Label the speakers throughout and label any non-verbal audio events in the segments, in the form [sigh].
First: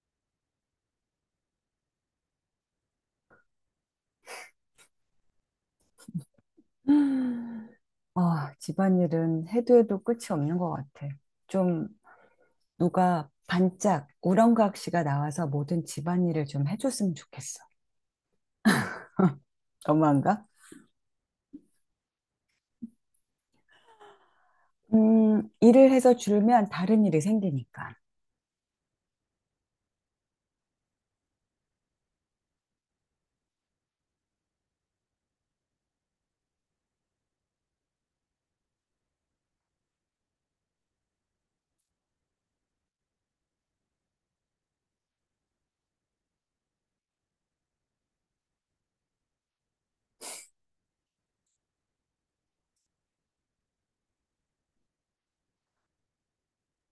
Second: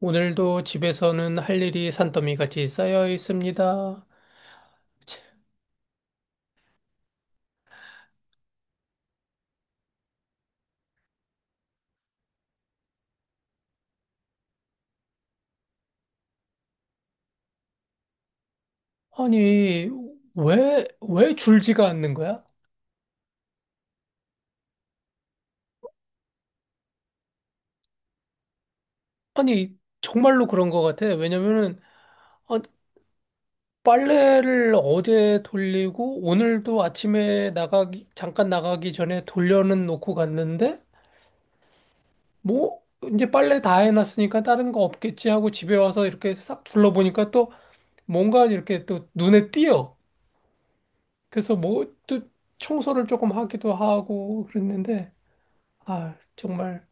Speaker 1: 오늘도 집에서는 할 일이 산더미 같이 쌓여 있습니다. 치,
Speaker 2: 아, 집안일은 해도 해도 끝이 없는 것 같아. 좀 누가 반짝 우렁각시가 나와서 모든 집안일을 좀 해줬으면 좋겠어. [laughs]
Speaker 1: 아니,
Speaker 2: 너무한가?
Speaker 1: 왜 줄지가 않는 거야?
Speaker 2: 일을 해서 줄면 다른 일이 생기니까.
Speaker 1: 아니, 정말로 그런 것 같아. 왜냐면은, 아, 빨래를 어제 돌리고, 오늘도 아침에 나가기, 잠깐 나가기 전에 돌려는 놓고 갔는데, 뭐, 이제 빨래 다 해놨으니까 다른 거 없겠지 하고 집에 와서 이렇게 싹 둘러보니까 또 뭔가 이렇게 또 눈에 띄어. 그래서 뭐 또 청소를 조금 하기도 하고 그랬는데 아 정말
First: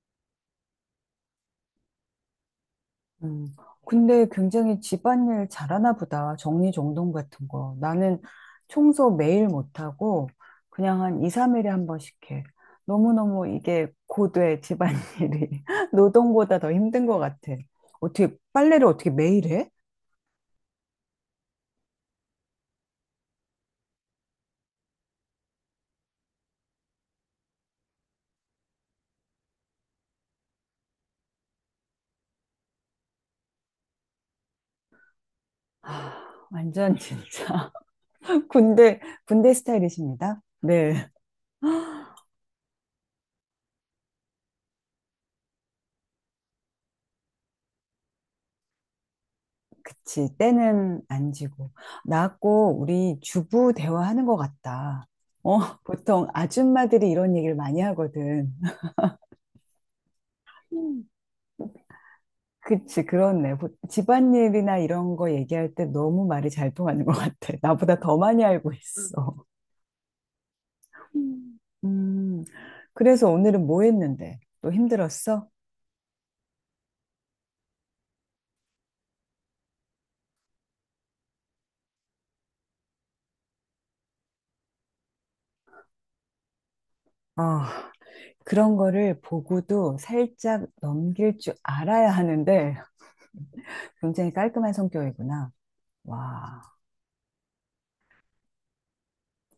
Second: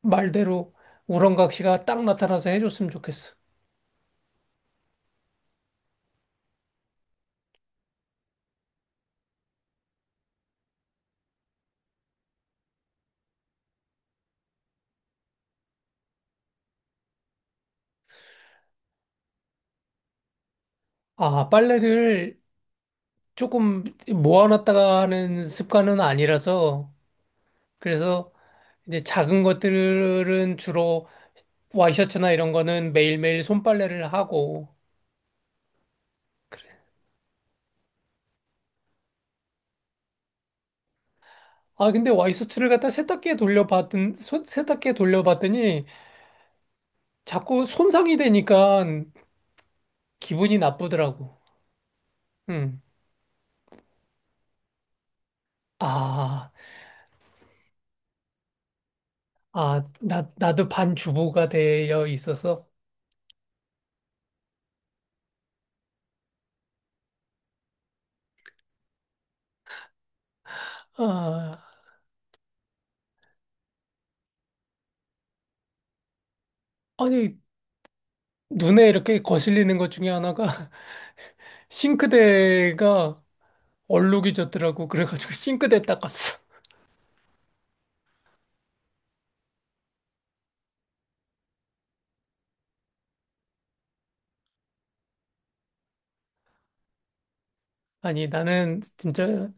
Speaker 1: 말대로 우렁각시가 딱 나타나서 해줬으면 좋겠어.
Speaker 2: 음, 근데 굉장히 집안일 잘하나 보다. 정리정돈 같은 거. 나는 청소 매일 못하고 그냥 한 2, 3일에 한 번씩 해. 너무너무 이게 고돼, 집안일이. [laughs] 노동보다 더 힘든 것 같아. 어떻게, 빨래를 어떻게 매일 해?
Speaker 1: 아 빨래를 조금 모아놨다가 하는 습관은 아니라서 그래서 이제 작은 것들은 주로 와이셔츠나 이런 거는 매일매일 손빨래를 하고
Speaker 2: 아,
Speaker 1: 그래.
Speaker 2: 완전 진짜. [laughs] 군대, 군대 스타일이십니다. 네.
Speaker 1: 아 근데 와이셔츠를 갖다 세탁기에 돌려봤던 세탁기에 돌려봤더니 자꾸 손상이 되니까
Speaker 2: 그치.
Speaker 1: 기분이
Speaker 2: 때는 안
Speaker 1: 나쁘더라고.
Speaker 2: 지고. 나하고
Speaker 1: 음.
Speaker 2: 우리 주부 대화하는 것 같다. 어, [laughs] 보통
Speaker 1: 아,
Speaker 2: 아줌마들이 이런 얘기를 많이 하거든. [laughs]
Speaker 1: 아, 나도 반주부가 되어 있어서,
Speaker 2: 그치, 그렇네. 보- 집안일이나 이런 거 얘기할 때 너무 말이 잘 통하는 것 같아. 나보다 더 많이 알고 있어. 음,
Speaker 1: 아,
Speaker 2: 음, 그래서 오늘은 뭐 했는데? 또 힘들었어?
Speaker 1: 아니, 눈에 이렇게 거슬리는 것 중에 하나가 [laughs] 싱크대가 얼룩이 졌더라고. 그래가지고 [laughs] 싱크대 닦았어.
Speaker 2: 아, 그런 거를 보고도 살짝 넘길 줄 알아야 하는데 굉장히 깔끔한 성격이구나. 와.
Speaker 1: 아니, 나는 진짜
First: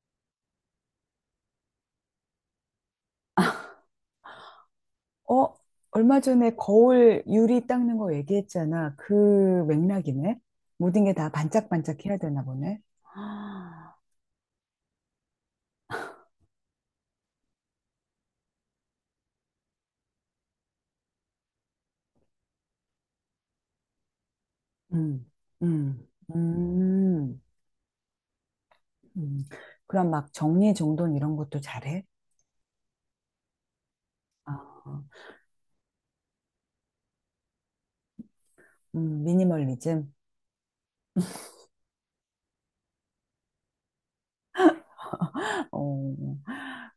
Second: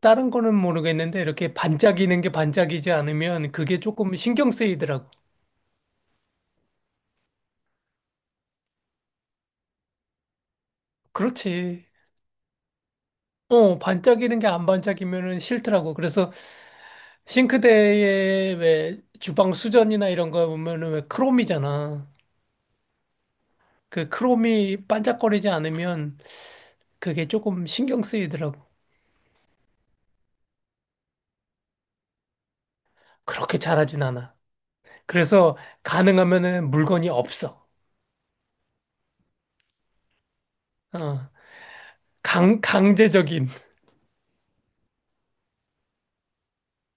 Speaker 1: 다른 거는 모르겠는데 이렇게 반짝이는 게 반짝이지 않으면 그게 조금 신경 쓰이더라고.
Speaker 2: 어, 얼마 전에 거울 유리 닦는 거 얘기했잖아. 그 맥락이네. 모든 게 다
Speaker 1: 그렇지.
Speaker 2: 반짝반짝 해야 되나 보네.
Speaker 1: 어,
Speaker 2: 아,
Speaker 1: 반짝이는 게 안 반짝이면은 싫더라고. 그래서 싱크대에 왜 주방 수전이나 이런 거 보면은 왜 크롬이잖아. 그 크롬이
Speaker 2: 음.
Speaker 1: 반짝거리지
Speaker 2: 음,
Speaker 1: 않으면 그게
Speaker 2: 음,
Speaker 1: 조금 신경 쓰이더라고.
Speaker 2: 음. 그럼 막 정리정돈 이런 것도 잘해?
Speaker 1: 그렇게 잘하진 않아.
Speaker 2: 아,
Speaker 1: 그래서 가능하면은 물건이 없어.
Speaker 2: 미니멀리즘?
Speaker 1: 어, 강제적인.
Speaker 2: [laughs] 어,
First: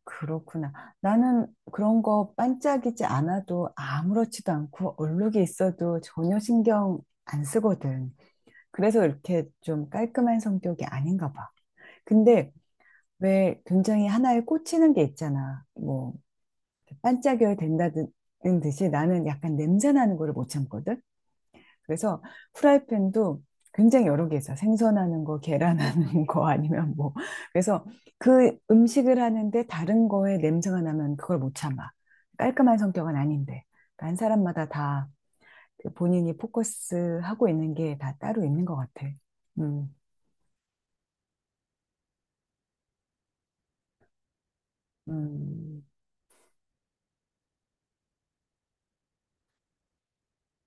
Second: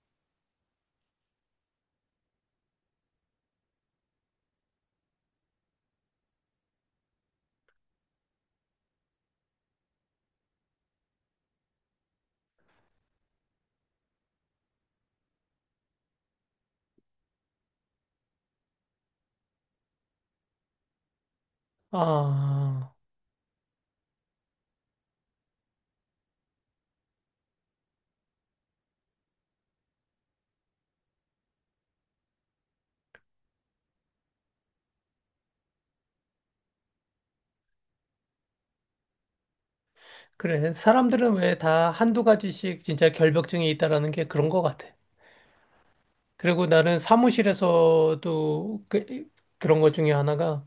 Speaker 2: 그렇구나. 나는 그런 거 반짝이지 않아도 아무렇지도 않고 얼룩이 있어도 전혀 신경 안 쓰거든. 그래서 이렇게 좀 깔끔한 성격이 아닌가 봐. 근데 왜 굉장히 하나에 꽂히는 게 있잖아. 뭐 반짝여야 된다는 듯이 나는 약간 냄새 나는 거를 못 참거든. 그래서
Speaker 1: 아,
Speaker 2: 후라이팬도 굉장히 여러 개 있어. 생선하는 거, 계란하는 [laughs] 거 아니면 뭐. 그래서 그 음식을 하는데 다른 거에 냄새가 나면 그걸 못 참아. 깔끔한 성격은 아닌데. 그러니까 한 사람마다 다그 본인이 포커스하고 있는 게 다 따로 있는 것 같아. 음.
Speaker 1: 그래. 사람들은 왜 다 한두 가지씩 진짜 결벽증이 있다라는 게 그런 것 같아.
Speaker 2: 음.
Speaker 1: 그리고 나는 사무실에서도 그, 그런 것 중에 하나가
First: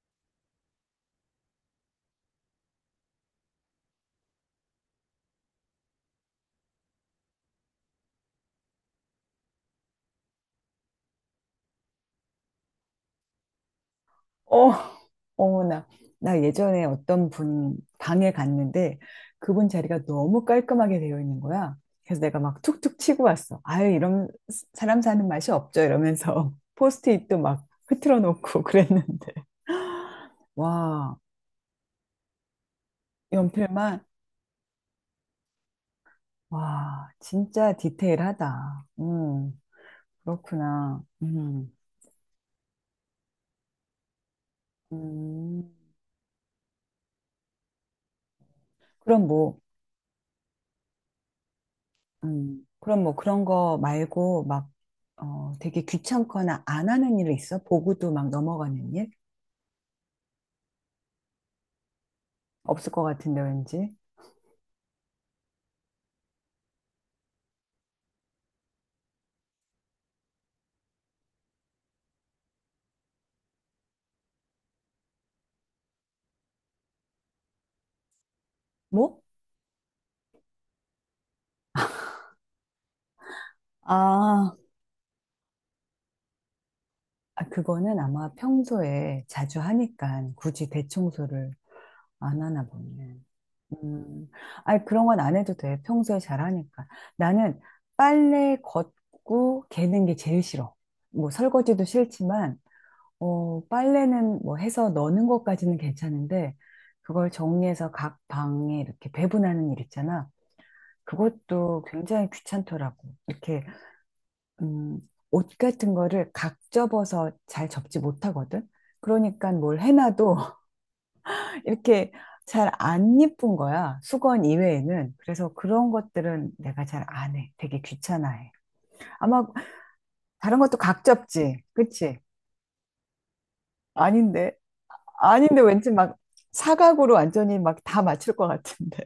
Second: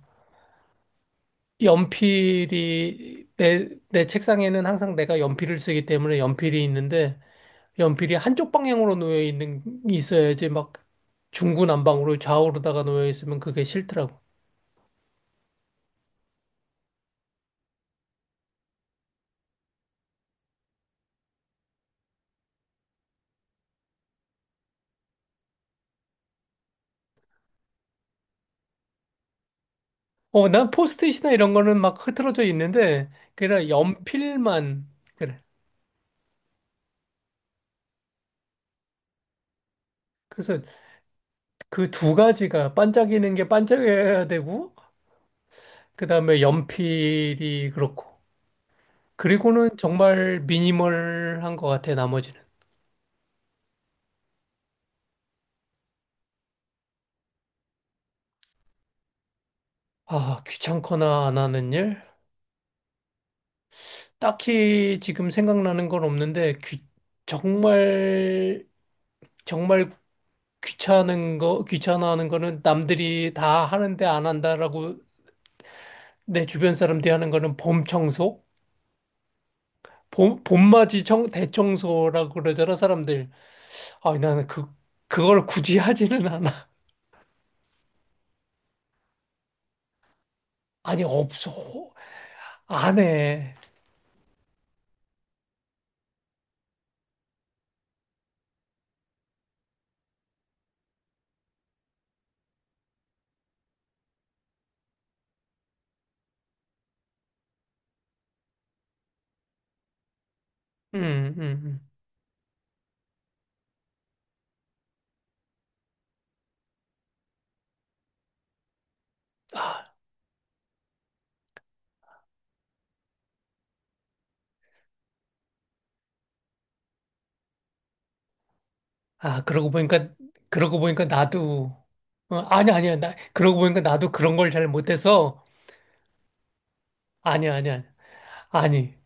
Speaker 1: 연필이 내 책상에는 항상 내가 연필을 쓰기 때문에 연필이 있는데 연필이 한쪽 방향으로 놓여 있는 있어야지 막 중구난방으로 좌우로다가 놓여 있으면 그게 싫더라고.
Speaker 2: 어, 어머나. 나 예전에 어떤 분 방에 갔는데 그분 자리가 너무 깔끔하게 되어 있는 거야. 그래서 내가 막 툭툭 치고 왔어. 아유, 이런 사람 사는 맛이 없죠. 이러면서 [laughs] 포스트잇도 막 흐트러 놓고 [laughs] 그랬는데.
Speaker 1: 어, 난
Speaker 2: 와,
Speaker 1: 포스트잇이나 이런 거는 막 흐트러져 있는데 그냥
Speaker 2: 연필만.
Speaker 1: 연필만 그래.
Speaker 2: 와, 진짜 디테일하다.
Speaker 1: 그래서
Speaker 2: 그렇구나.
Speaker 1: 그 두 가지가 반짝이는 게 반짝여야 되고
Speaker 2: 음.
Speaker 1: 그다음에 연필이 그렇고
Speaker 2: 그럼 뭐
Speaker 1: 그리고는 정말 미니멀한 것 같아 나머지는.
Speaker 2: 그럼 뭐 그런 거 말고 막, 어, 되게 귀찮거나 안 하는 일 있어? 보고도 막 넘어가는 일?
Speaker 1: 아, 귀찮거나 안 하는 일?
Speaker 2: 없을 것 같은데, 왠지.
Speaker 1: 딱히 지금 생각나는 건 없는데 귀, 정말 정말 귀찮은 거, 귀찮아하는 거는 남들이 다 하는데 안 한다라고 내 주변 사람들이 하는 거는 봄 청소?
Speaker 2: 뭐?
Speaker 1: 봄, 봄맞이 청, 대청소라고 그러잖아, 사람들. 아, 나는
Speaker 2: 아,
Speaker 1: 그, 그걸 굳이 하지는 않아.
Speaker 2: 아, 그거는 아마 평소에 자주 하니까 굳이
Speaker 1: [laughs] 아니,
Speaker 2: 대청소를
Speaker 1: 없어.
Speaker 2: 안 하나
Speaker 1: 안
Speaker 2: 보네.
Speaker 1: 해.
Speaker 2: 음, 아니, 그런 건 안 해도 돼. 평소에 잘하니까. 나는 빨래 걷고 개는 게 제일 싫어. 뭐, 설거지도 싫지만, 어, 빨래는 뭐 해서 넣는 것까지는 괜찮은데, 그걸 정리해서 각 방에 이렇게 배분하는 일 있잖아.
Speaker 1: 음, 음,
Speaker 2: 그것도
Speaker 1: 음.
Speaker 2: 굉장히 귀찮더라고. 이렇게, 음, 옷 같은 거를 각 접어서 잘 접지 못하거든? 그러니까 뭘
Speaker 1: 아,
Speaker 2: 해놔도 [laughs] 이렇게 잘 안 예쁜 거야. 수건 이외에는. 그래서 그런 것들은 내가 잘 안 해. 되게 귀찮아해. 아마
Speaker 1: 아, 그러고 보니까,
Speaker 2: 다른 것도
Speaker 1: 그러고
Speaker 2: 각
Speaker 1: 보니까
Speaker 2: 접지.
Speaker 1: 나도,
Speaker 2: 그치?
Speaker 1: 어, 아니, 아니야. 나, 그러고 보니까 나도 그런
Speaker 2: 아닌데.
Speaker 1: 걸 잘 못해서,
Speaker 2: 아닌데 왠지 막 사각으로
Speaker 1: 아니야,
Speaker 2: 완전히 막
Speaker 1: 아니야.
Speaker 2: 다 맞출 것
Speaker 1: 아니.
Speaker 2: 같은데.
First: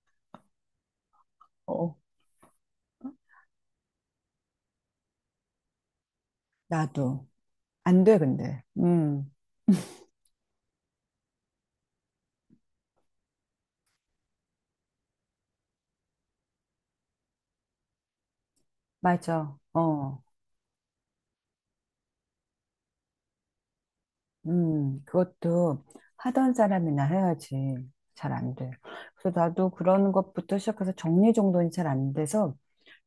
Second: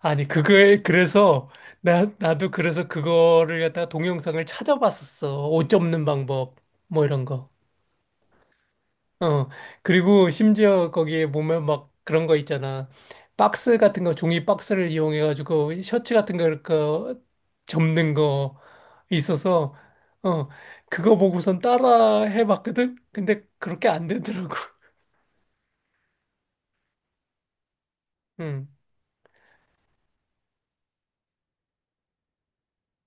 Speaker 1: 아니, 그거에, [laughs] 그래서,
Speaker 2: [laughs] 어.
Speaker 1: 나도 그래서 그거를 갖다가 동영상을 찾아봤었어. 옷 접는 방법, 뭐 이런
Speaker 2: 나도.
Speaker 1: 거.
Speaker 2: 안 돼, 근데.
Speaker 1: 어. 그리고 심지어 거기에 보면 막 그런 거 있잖아. 박스 같은 거, 종이 박스를 이용해가지고 셔츠 같은 거, 이렇게 접는 거
Speaker 2: 맞아.
Speaker 1: 있어서,
Speaker 2: 어.
Speaker 1: 어, 그거 보고선 따라 해봤거든? 근데 그렇게 안 되더라고. [laughs]
Speaker 2: 그것도 하던 사람이나 해야지. 잘 안
Speaker 1: 응.
Speaker 2: 돼. 그래서 나도 그런 것부터 시작해서 정리정돈이 잘 안 돼서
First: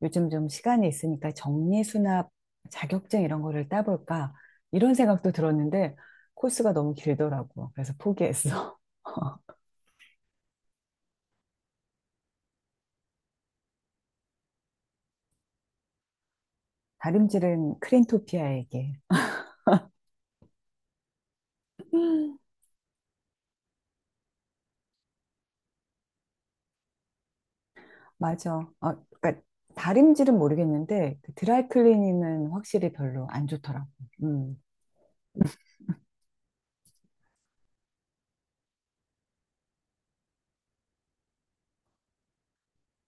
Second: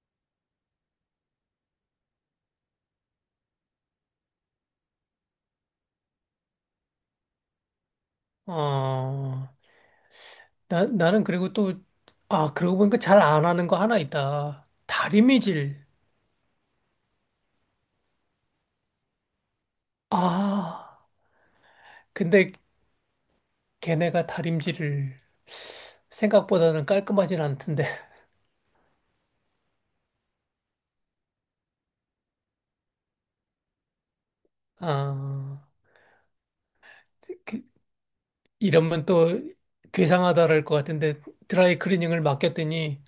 Speaker 2: 요즘 좀 시간이 있으니까 정리수납 자격증 이런 거를 따볼까? 이런 생각도 들었는데 코스가 너무 길더라고. 그래서 포기했어.
Speaker 1: 어. 나는 그리고 또, 아, 그러고 보니까 잘 안 하는 거 하나 있다. 다림이질.
Speaker 2: [laughs] 다림질은 크린토피아에게.
Speaker 1: 아, 근데 걔네가 다림질을 생각보다는 깔끔하진 않던데. [laughs]
Speaker 2: 맞아. 어, 그러니까 다림질은 모르겠는데 그 드라이클리닝은 확실히 별로 안 좋더라고. 음.
Speaker 1: 아, 그, 이러면 또 괴상하다랄 것 같은데 드라이 클리닝을 맡겼더니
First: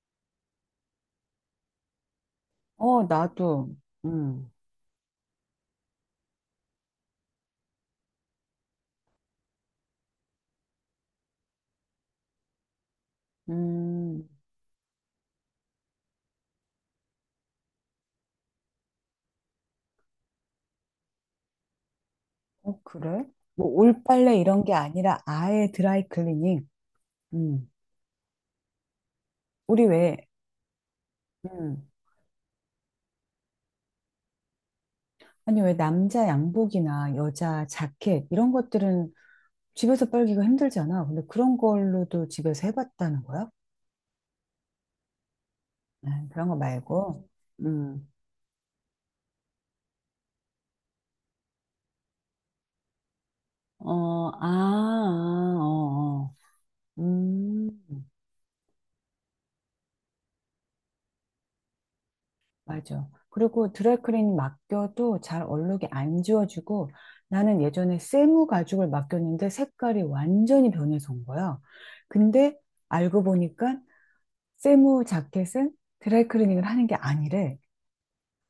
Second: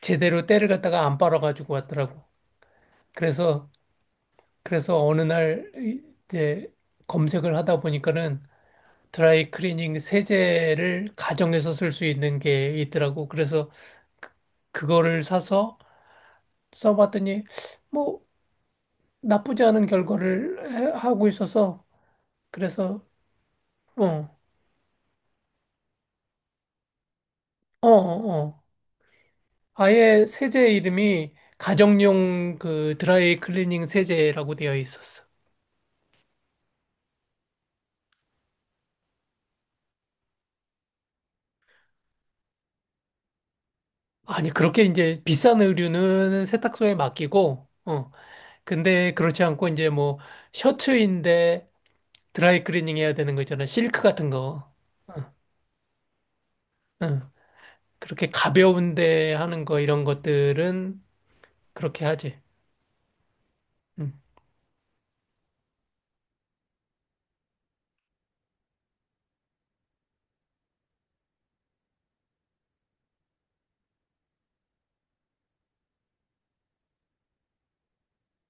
Speaker 1: 제대로 때를 갖다가 안 빨아가지고 왔더라고.
Speaker 2: 어,
Speaker 1: 그래서,
Speaker 2: 나도. 음.
Speaker 1: 그래서 어느 날 이제 검색을 하다 보니까는 드라이 클리닝 세제를 가정에서 쓸 수 있는 게 있더라고. 그래서
Speaker 2: 음.
Speaker 1: 그거를 사서 써봤더니 뭐 나쁘지 않은 결과를 하고 있어서
Speaker 2: 어,
Speaker 1: 그래서
Speaker 2: 그래? 뭐
Speaker 1: 어,
Speaker 2: 올빨래
Speaker 1: 어,
Speaker 2: 이런 게 아니라 아예 드라이클리닝. 음.
Speaker 1: 어. 어.
Speaker 2: 우리 왜
Speaker 1: 아예 세제 이름이
Speaker 2: 음.
Speaker 1: 가정용 그 드라이 클리닝 세제라고 되어 있었어.
Speaker 2: 아니 왜 남자 양복이나 여자 자켓 이런 것들은 집에서 빨기가 힘들잖아. 근데 그런 걸로도 집에서 해봤다는 거야?
Speaker 1: 아니 그렇게 이제 비싼
Speaker 2: 아,
Speaker 1: 의류는
Speaker 2: 그런 거
Speaker 1: 세탁소에
Speaker 2: 말고.
Speaker 1: 맡기고
Speaker 2: 음.
Speaker 1: 어. 근데 그렇지 않고 이제 뭐 셔츠인데 드라이 클리닝 해야 되는 거 있잖아. 실크
Speaker 2: 어,
Speaker 1: 같은
Speaker 2: 아,
Speaker 1: 거.
Speaker 2: 아, 어, 어.
Speaker 1: 응.
Speaker 2: 음,
Speaker 1: 그렇게 가벼운데 하는 거 이런 것들은 그렇게 하지.
Speaker 2: 맞아. 그리고
Speaker 1: 응.
Speaker 2: 드라이클리닝 맡겨도 잘 얼룩이 안 지워지고 나는 예전에 세무 가죽을 맡겼는데 색깔이 완전히 변해서 온 거야. 근데 알고 보니까 세무 자켓은 드라이클리닝을 하는 게 아니래.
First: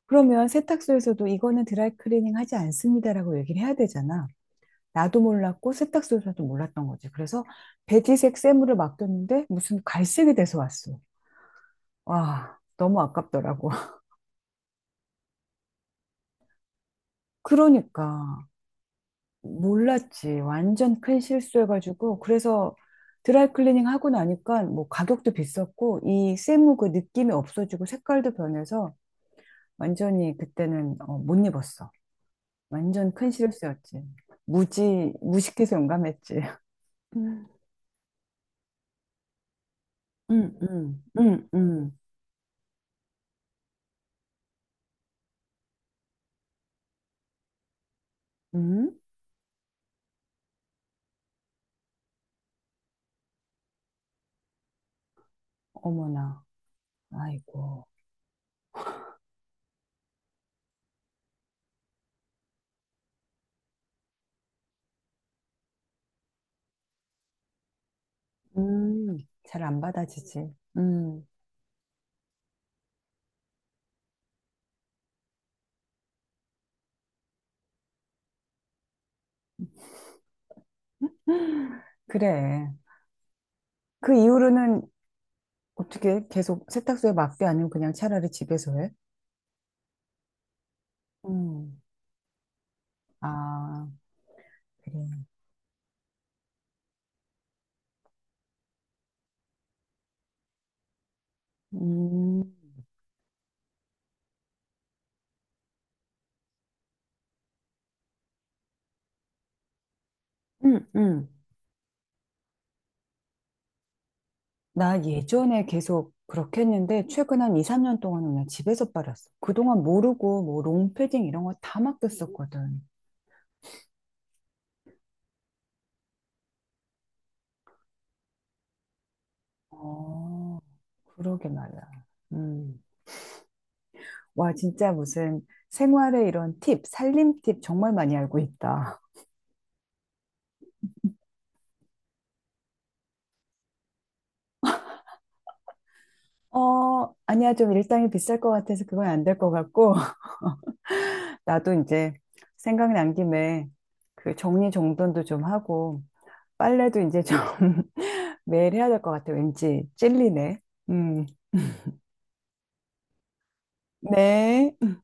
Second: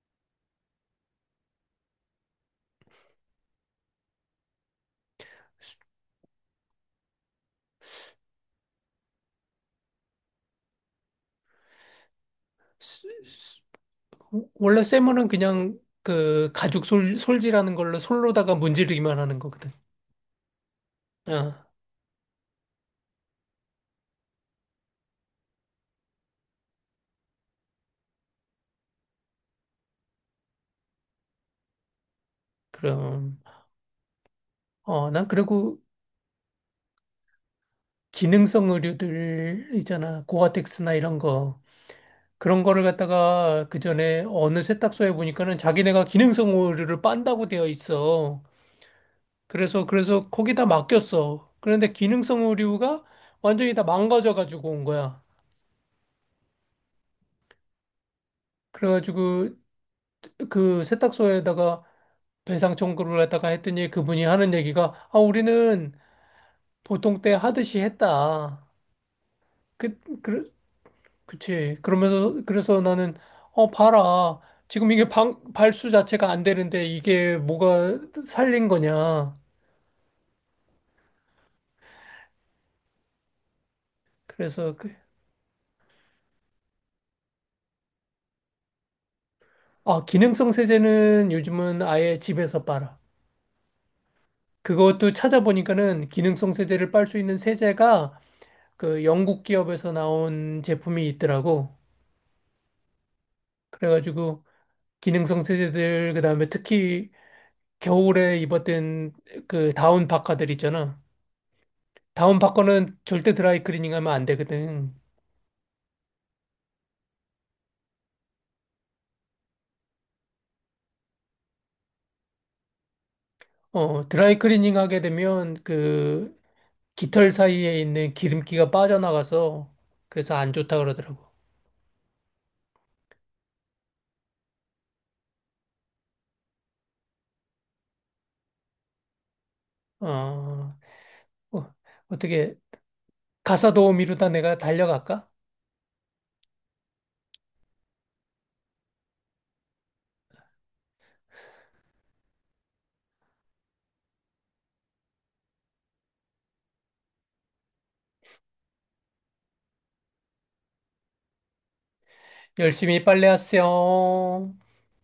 Speaker 2: 그러면 세탁소에서도 이거는 드라이클리닝 하지 않습니다라고 얘기를 해야 되잖아. 나도 몰랐고 세탁소에서도 몰랐던 거지. 그래서 베지색 세무를 맡겼는데 무슨 갈색이 돼서 왔어. 와, 너무
Speaker 1: 스- 스-
Speaker 2: 아깝더라고. [laughs]
Speaker 1: 원래 쇠물은 그냥 그 가죽 솔, 솔지라는 걸로
Speaker 2: 그러니까.
Speaker 1: 솔로다가 문지르기만 하는 거거든.
Speaker 2: 몰랐지. 완전 큰
Speaker 1: 아,
Speaker 2: 실수해가지고. 그래서 드라이클리닝 하고 나니까 뭐 가격도 비쌌고 이 세무 그 느낌이 없어지고 색깔도 변해서 완전히 그때는 어, 못 입었어. 완전 큰
Speaker 1: 그럼.
Speaker 2: 실수였지.
Speaker 1: 어,
Speaker 2: 무지,
Speaker 1: 난
Speaker 2: 무식해서
Speaker 1: 그리고
Speaker 2: 용감했지. 음?
Speaker 1: 기능성 의류들 있잖아.
Speaker 2: 음,
Speaker 1: 고아텍스나
Speaker 2: 음,
Speaker 1: 이런
Speaker 2: 음,
Speaker 1: 거.
Speaker 2: 음.
Speaker 1: 그런 거를 갖다가 그 전에 어느 세탁소에 보니까는 자기네가 기능성 의류를 빤다고 되어 있어.
Speaker 2: 음?
Speaker 1: 그래서 거기다 맡겼어. 그런데 기능성 의류가 완전히 다 망가져가지고 온 거야.
Speaker 2: 어머나. 아이고.
Speaker 1: 그래가지고 그 세탁소에다가 배상 청구를 했다가 했더니 그분이 하는 얘기가 아 우리는 보통 때 하듯이 했다.
Speaker 2: 음, 잘 안
Speaker 1: 그, 그,
Speaker 2: 받아지지.
Speaker 1: 그치. 그러면서 그래서 나는 어 봐라. 지금 이게 방, 발수 자체가 안 되는데 이게 뭐가 살린 거냐.
Speaker 2: 그래. 그
Speaker 1: 그래서
Speaker 2: 이후로는
Speaker 1: 그,
Speaker 2: 어떻게 계속 세탁소에 맡겨 아니면 그냥 차라리 집에서 해?
Speaker 1: 아 기능성 세제는
Speaker 2: 음.
Speaker 1: 요즘은 아예 집에서 빨아.
Speaker 2: 아, 그래.
Speaker 1: 그것도 찾아보니까는 기능성 세제를 빨 수 있는 세제가 그 영국 기업에서 나온 제품이 있더라고.
Speaker 2: 음,
Speaker 1: 그래가지고 기능성 세제들 그다음에 특히 겨울에 입었던 그 다운 파카들
Speaker 2: 음,
Speaker 1: 있잖아.
Speaker 2: 음.
Speaker 1: 다운 파카는 절대 드라이 클리닝 하면 안 되거든.
Speaker 2: 나 예전에 계속 그렇게 했는데, 최근 한 2, 3년 동안은 그냥 집에서 빨았어. 그동안 모르고, 뭐, 롱패딩 이런 거 다 맡겼었거든.
Speaker 1: 어, 드라이 클리닝 하게 되면 그 깃털 사이에 있는 기름기가 빠져나가서 그래서 안
Speaker 2: 어,
Speaker 1: 좋다 그러더라고.
Speaker 2: 그러게 말이야. 음. 와, 진짜 무슨 생활의 이런 팁, 살림 팁 정말 많이 알고 있다.
Speaker 1: 어, 어, 어떻게 가사 도우미로다 내가 달려갈까?
Speaker 2: 어, 아니야. 좀 일당이 비쌀 것 같아서 그건 안 될 것 같고, [laughs] 나도 이제 생각난 김에 그 정리정돈도 좀 하고, 빨래도 이제 좀 [laughs] 매일 해야 될 것 같아. 왠지 찔리네. 음.
Speaker 1: 열심히 빨래하세요.
Speaker 2: 네.